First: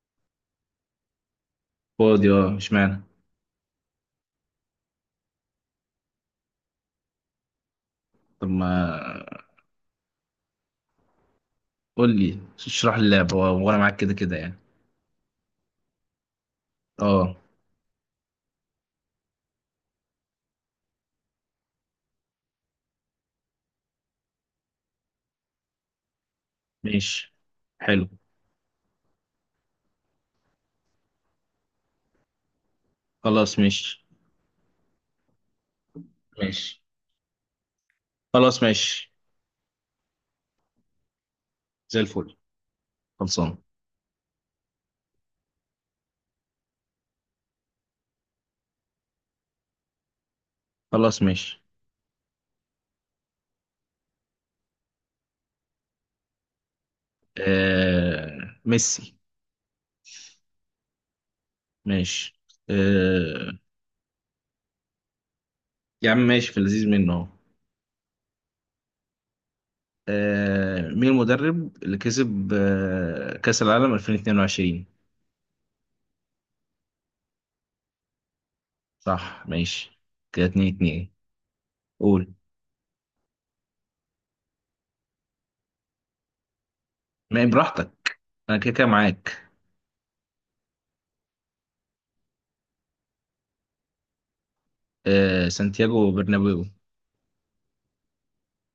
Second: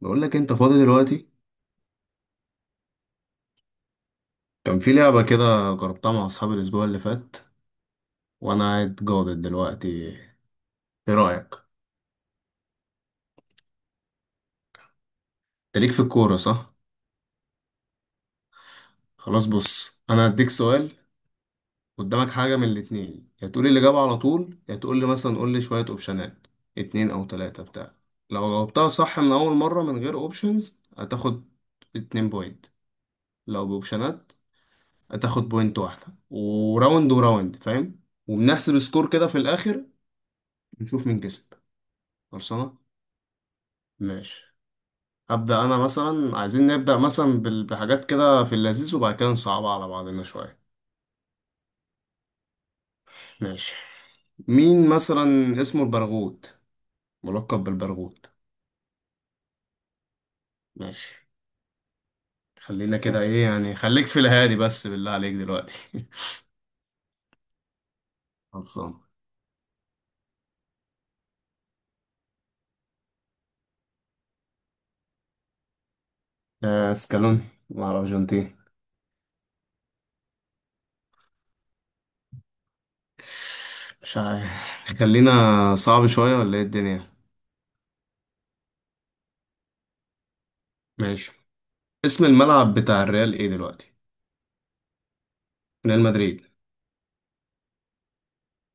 بقول لك انت فاضي دلوقتي. فاضي، اه، اشمعنى؟ كان في لعبة كده جربتها مع اصحابي الاسبوع اللي فات طب وانا قاعد ما جاضد دلوقتي. ايه رأيك؟ قول لي اشرح لي اللعبة وانا معاك كده كده يعني. انت ليك في الكورة صح؟ اه، خلاص، بص انا هديك سؤال. قدامك حاجة من الاتنين، يا تقول لي الإجابة على طول، يا تقول لي مثلا، قول لي شوية اوبشنات، اتنين او ماشي. تلاتة بتاع. حلو. لو جاوبتها صح من اول مرة من غير اوبشنز هتاخد 2 بوينت. خلاص لو ماشي. باوبشنات هتاخد بوينت واحدة، ماشي. وراوند وراوند، فاهم؟ خلاص وبنحسب سكور ماشي. كده في الاخر، نشوف مين كسب. زي الفل. خلصانة. خلصان. ماشي. هبدأ أنا مثلا، عايزين نبدأ مثلا بحاجات كده في اللذيذ، وبعد كده نصعبها على بعضنا شوية. خلاص ماشي. ماشي. مين مثلا اسمه البرغوت، ملقب بالبرغوت؟ ميسي. ماشي، ماشي. خلينا كده، إيه آه... يعني، خليك في الهادي بس بالله عليك دلوقتي. يا عم ماشي، في اللذيذ منه اهو. خلصان. مين المدرب اللي كسب كأس العالم 2022؟ سكالوني، مع الأرجنتين. صح ماشي، كده 2-2. قول. مش عارف، خلينا، صعب شوية ولا إيه الدنيا؟ ما براحتك، انا كده كده معاك. ماشي. اسم الملعب بتاع الريال إيه دلوقتي؟ ريال سانتياغو مدريد. برنابيو.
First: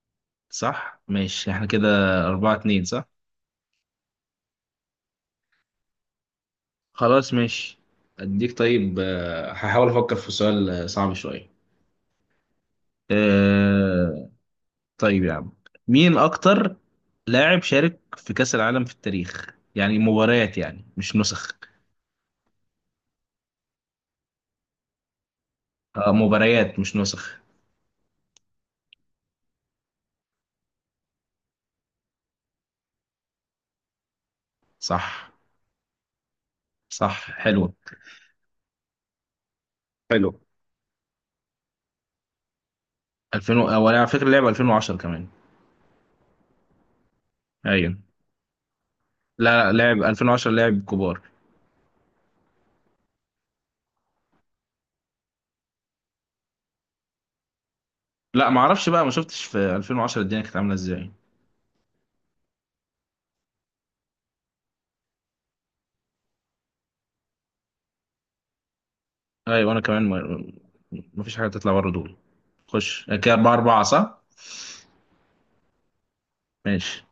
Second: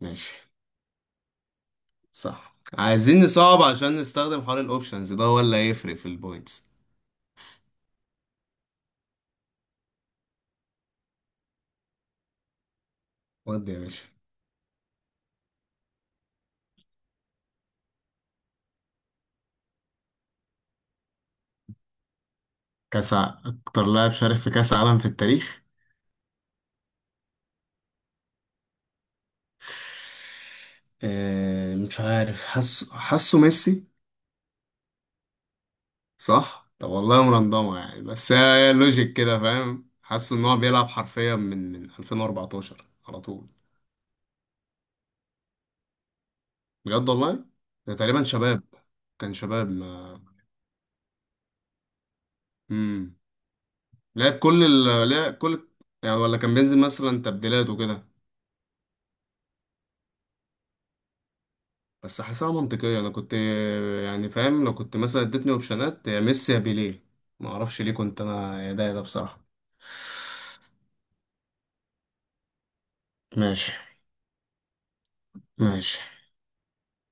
ماشي. صح ماشي، احنا كده. أربعة صح، اتنين صح. عايزين نصعب عشان نستخدم حوار الاوبشنز ده، هو اللي هيفرق في البوينتس. خلاص ماشي. أديك طيب، هحاول أفكر في سؤال صعب شوية. ودي يا باشا. أه... طيب يا عم، مين أكتر لاعب شارك في كأس العالم في التاريخ يعني مباريات يعني مش نسخ. اكتر لاعب شارك في كاس عالم في التاريخ. أه، مباريات مش نسخ. مش عارف، حاسه ميسي. صح. صح، طب والله صح، حلو. مرندمه يعني، بس هي لوجيك كده، فاهم، حلو. حاسه ان هو بيلعب حرفيا من 2014 على طول. 2000 هو على فكرة لعب 2010 كمان. بجد والله؟ ده أيوه. تقريبا شباب، كان شباب لا لا، لعب ما. 2010، لعب كبار. امم لعب كل. يعني ولا كان بينزل مثلا تبديلات وكده؟ لا، ما اعرفش بقى، ما شفتش في 2010 الدنيا كانت عاملة ازاي. بس حاسسها منطقية، أنا كنت. يعني فاهم، لو كنت مثلا اديتني أوبشنات يا ميسي يا بيليه. ما أعرفش ليه، كنت أنا يا ده يا ده بصراحة. ايوه، انا كمان مفيش حاجه تطلع بره دول. خش كده، اربعه ماشي. اربعه صح. ماشي. ماشي.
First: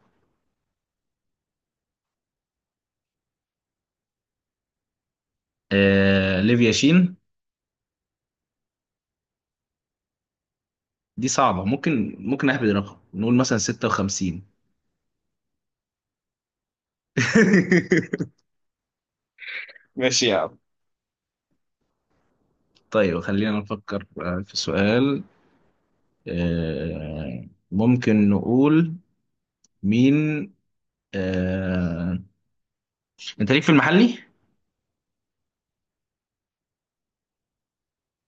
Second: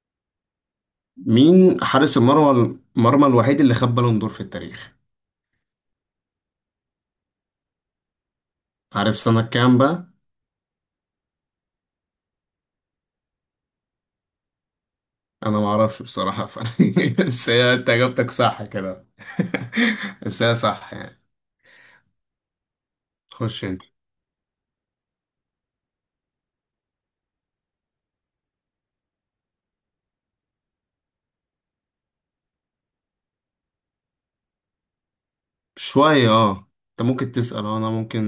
مين حارس المرمى الوحيد اللي خد بالون دور في التاريخ؟ ليفيا شين. عارف سنة كام بقى؟ دي صعبه، ممكن اهبد رقم نقول مثلا 56. أنا ما أعرفش بصراحة بس هي أنت إجابتك صح كده. ماشي يا بس هي عم. صح يعني. طيب خلينا خش أنت. نفكر في سؤال. ممكن نقول مين. آه، انت ليك في المحلي؟ شوية أه. أنت ممكن تسأل، أنا ممكن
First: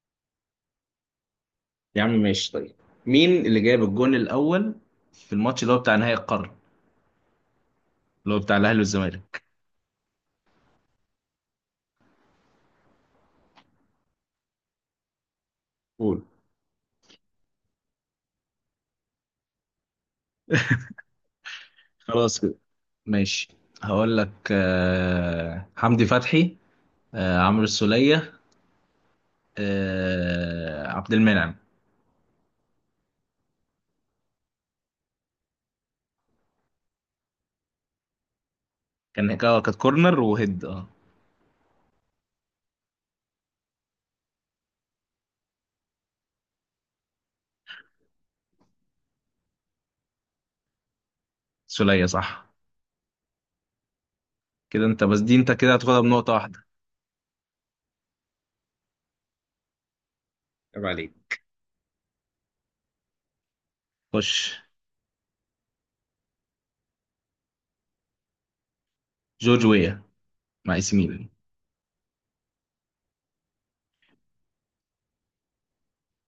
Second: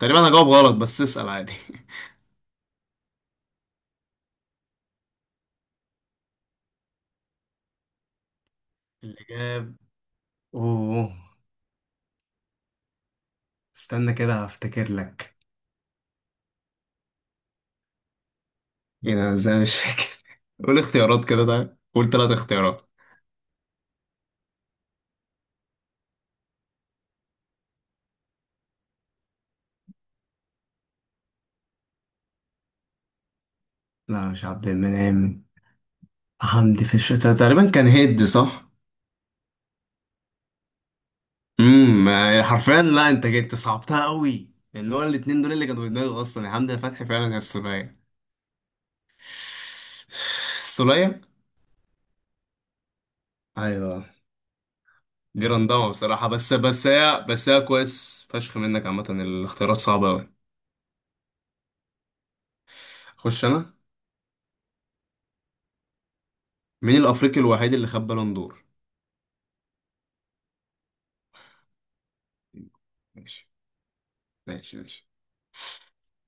تقريبا هجاوب غلط، بس اسأل عادي يا عم ماشي. طيب، مين اللي جاب الجون الأول في الماتش اللي هو بتاع نهائي القرن، اللي هو بتاع الأهلي اللي والزمالك؟ جاب، أوه استنى كده هفتكر لك. قول. ايه ده، أنا ازاي مش فاكر قول اختيارات كده، طيب قول ثلاث خلاص اختيارات. ماشي. هقول لك حمدي فتحي، عمرو السولية، عبد المنعم. لا، مش عبد المنعم. حمدي، في الشتاء تقريبا، كان هيد صح؟ كانت كورنر وهيد، اه. يعني حرفيا لا، انت جيت أنت صعبتها قوي لان هو الاتنين دول اللي كانوا في دماغي اصلا، يا حمدي فتحي فعلا يا السولية. السولية. سولية صح. ايوه. كده انت بس، دي دي انت كده رندمة هتاخدها بصراحة، بنقطة بس واحدة. بس هي بس هي كويس فشخ منك، عامة الاختيارات صعبة قوي. عيب عليك. خش انا. خش. مين الافريقي الوحيد اللي خد بالون دور؟ جورج ويا، مع اي ميلان. ماشي. ماشي. ماشي.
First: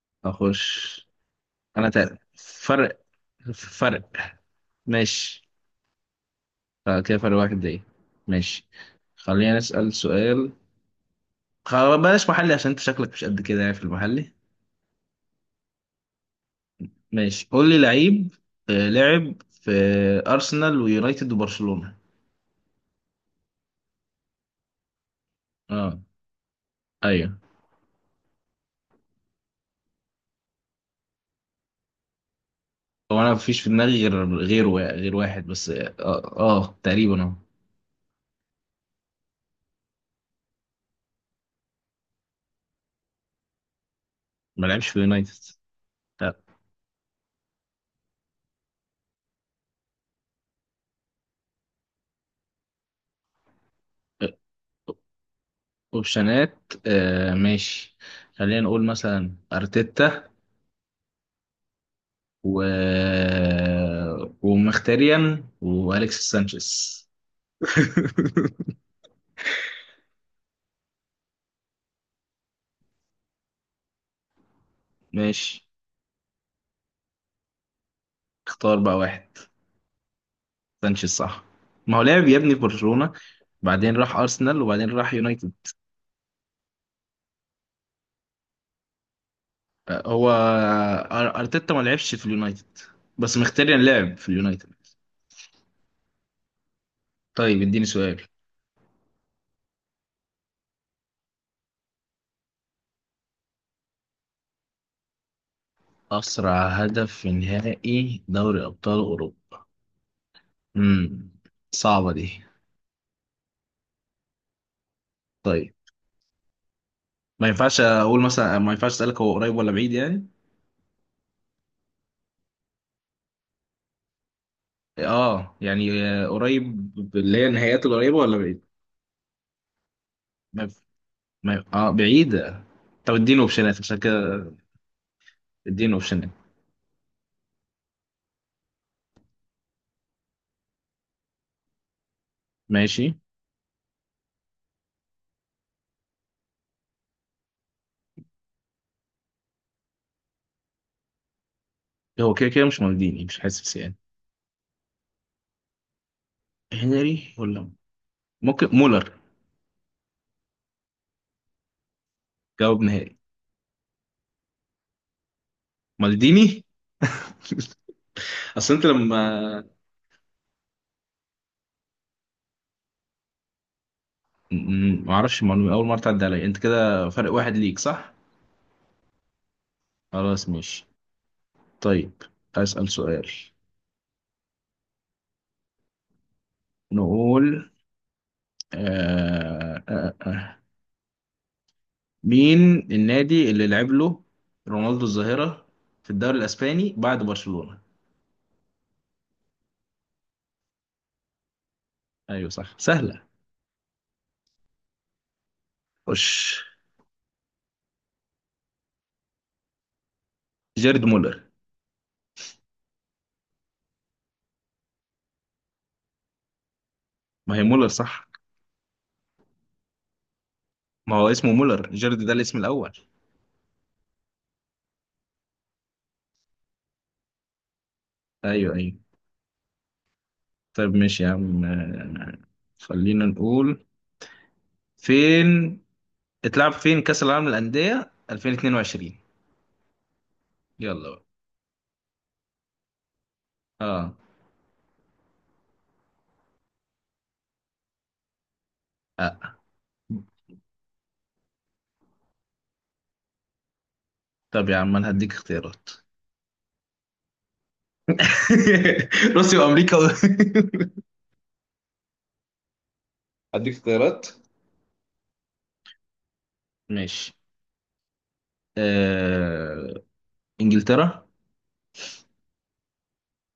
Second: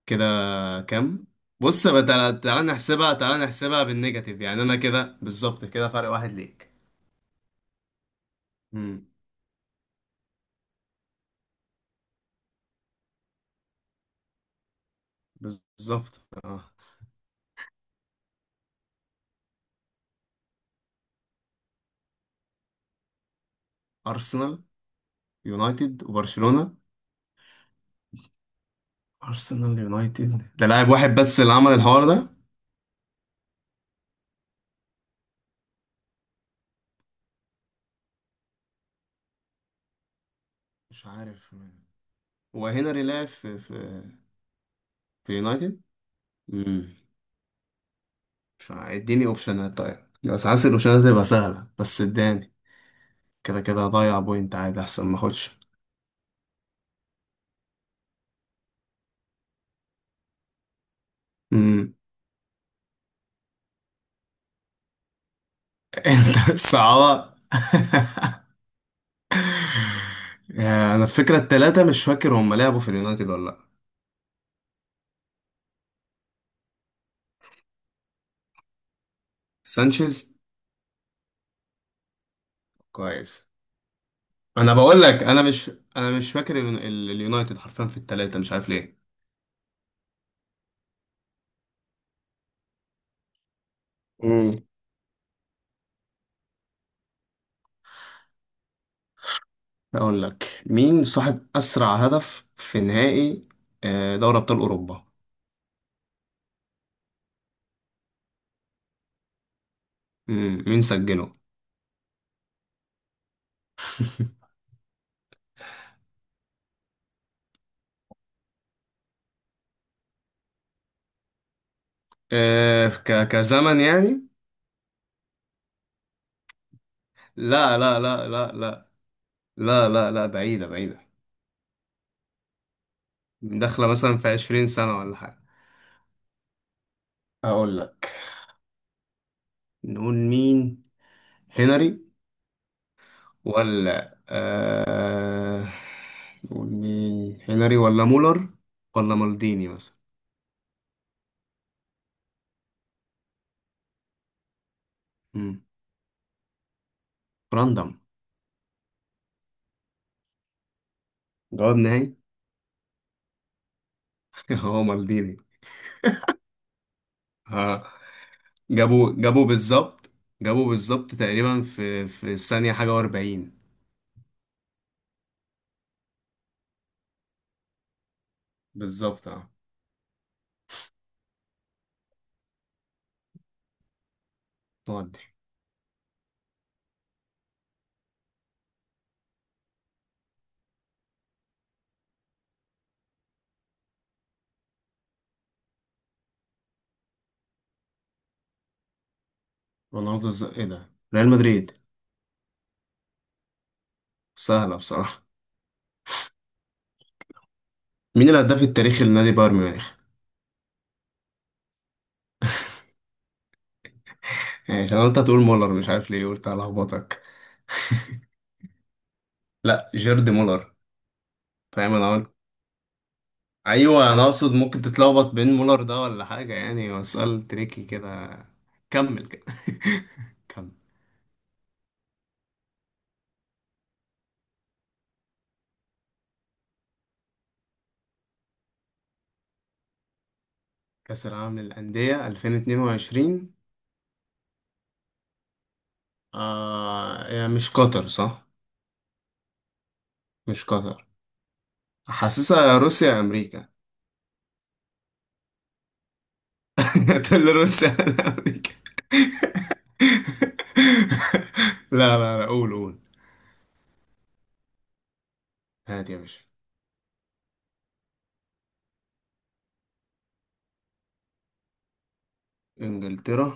كده اخش. كام؟ بص انا بقى، تالت تعالى تعالى فرق نحسبها، تعالى نحسبها فرق بالنيجاتيف، يعني انا كده ماشي. بالظبط كده فرق واحد ليك. كده فرق واحد، دقيقة. ماشي. امم خلينا نسأل سؤال. خ- بلاش محلي، عشان انت شكلك مش قد كده يعني في المحلي. بالظبط اه. ماشي، قول لي لعيب لعب في أرسنال ويونايتد وبرشلونة. ارسنال اه. يونايتد وبرشلونة. ايوه. ارسنال يونايتد، ده لاعب واحد بس اللي عمل الحوار ده. هو انا مفيش في دماغي غير واحد بس، اه. تقريبا، اه. مش عارف مين. هو هنري لعب في في ما لعبش في يونايتد. في يونايتد؟ لا. امم مش عارف. اديني اوبشنات طيب. بس حاسس الاوبشنات هتبقى سهلة، بس اداني. كده كده هضيع آه، بوينت عادي، احسن ما اخدش. اوبشنات. ماشي، خلينا نقول مثلا ارتيتا امم و ومختاريان واليكس انت سانشيز. الصعبة انا الفكره التلاتة مش فاكر هم لعبوا في اليونايتد ولا لا. ماشي، اختار بقى واحد. سانشيز. سانشيز صح. ما هو لعب يا ابني في برشلونة، كويس. بعدين راح ارسنال، انا وبعدين بقول راح لك، انا يونايتد. مش انا مش فاكر اليونايتد حرفيا في التلاتة، مش عارف ليه. هو ارتيتا ما لعبش في اليونايتد، بس مختاري لعب في امم اليونايتد. طيب اديني سؤال. اقول لك، مين صاحب اسرع هدف في نهائي دوري ابطال اوروبا؟ اسرع هدف في نهائي دوري ابطال اوروبا. مين امم سجله؟ صعبه دي. طيب، ما ينفعش اسالك هو قريب ولا بعيد يعني؟ آه، ك كزمن يعني؟ اه، يعني قريب اللي هي لا، النهائيات لا، القريبه لا، ولا لا، بعيد؟ لا، لا، لا، لا، ما بعيدة ينف- بعيدة. ما ينف- اه، بعيده. طب اديني اوبشنات داخلة عشان مثلا في كده. 20 سنة ولا حاجة؟ اديني اوبشنات. أقول لك، نقول مين هنري ماشي. ولا آه... نقول مين هنري ولا مولر ولا مالديني مثلا؟ هو كده كده مش مالديني، مش حاسس يعني. مم. هنري ولا راندم. ممكن مولر. جواب نهائي. جواب نهائي. هو مالديني. مالديني. ها؟ اصل انت جابوا لما بالظبط. جابوا بالظبط تقريبا في الثانية حاجة و40. ما اعرفش المعلومه، اول مره تعدي عليا. انت كده فرق واحد ليك صح. بالظبط اه. خلاص ماشي. طيب اسال سؤال. تودي. نقول آه آه آه. مين النادي اللي لعب له رونالدو الظاهره في الدوري الاسباني بعد برشلونه؟ رونالدو ايه ده، ريال مدريد. ايوه صح، سهله. سهلة بصراحة. خش. مين الهداف التاريخي لنادي بايرن ميونخ؟ جيرد مولر. يعني عشان أنا قلت هتقول مولر، مش عارف ليه، قلت هلخبطك. ما هي مولر صح. لا، جيرد مولر. ما هو اسمه مولر، فاهم جيرد انا. ده الاسم الاول. ايوه، انا اقصد ممكن تتلخبط بين مولر ده ولا حاجه، يعني هو سؤال تريكي كده. ايوه ايوه. كمل كده كمل. طيب ماشي يا عم. خلينا نقول فين اتلعب فين كأس العالم للأندية 2022؟ يلا بقى. كاس العالم للانديه 2022؟ اه. يعني مش قطر صح؟ آه. مش قطر. حاسسها روسيا يا امريكا طب يا عم انا هديك اختيارات. تقول لي روسيا ولا امريكا؟ روسيا وامريكا لا، لا، لا، قول قول. هديك اختيارات. هات يا باشا. ماشي. آه... انجلترا، انجلترا.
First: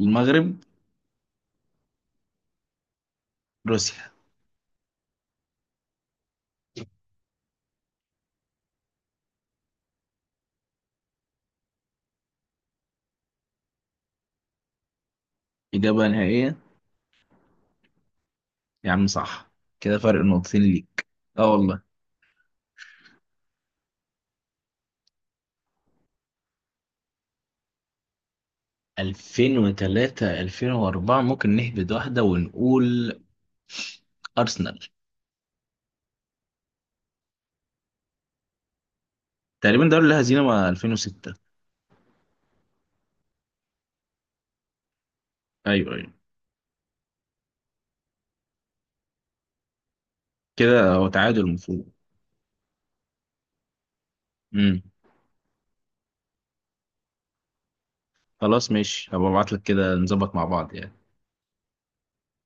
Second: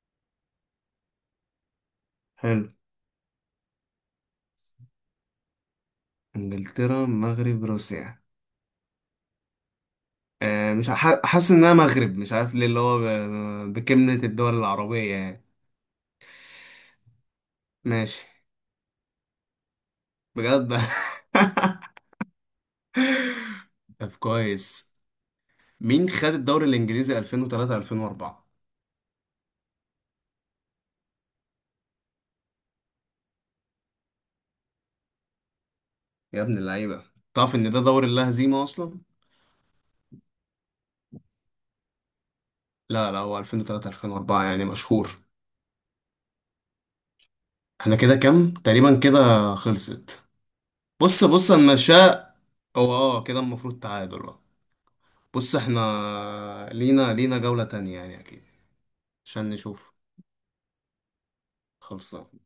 المغرب، حلو. روسيا. انجلترا، المغرب، روسيا. مش حاسس انها مغرب، مش عارف ليه، اللي هو بكلمة الدول العربية يعني. إجابة نهائية. ماشي. يا عم صح، كده فرق نقطتين بجد ليك. اه والله. طب كويس. مين خد الدوري الانجليزي 2003 2004؟ 2003-2004، ممكن نهبد واحدة ونقول أرسنال. يا ابن اللعيبة. تعرف ان ده دوري لا هزيمة اصلا؟ تقريبا دوري الهزيمة، مع 2006. لا، لا، هو 2003 2004 يعني مشهور. أيوه أيوه. احنا كده كام تقريبا كده؟ خلصت. كده هو بص تعادل بص المفروض. المشاء. هو اه كده المفروض تعادل بقى. امم. بص، احنا لينا جولة تانية يعني اكيد. خلاص ماشي، هبقى عشان ابعت لك نشوف. كده نظبط مع بعض يعني. خلصان.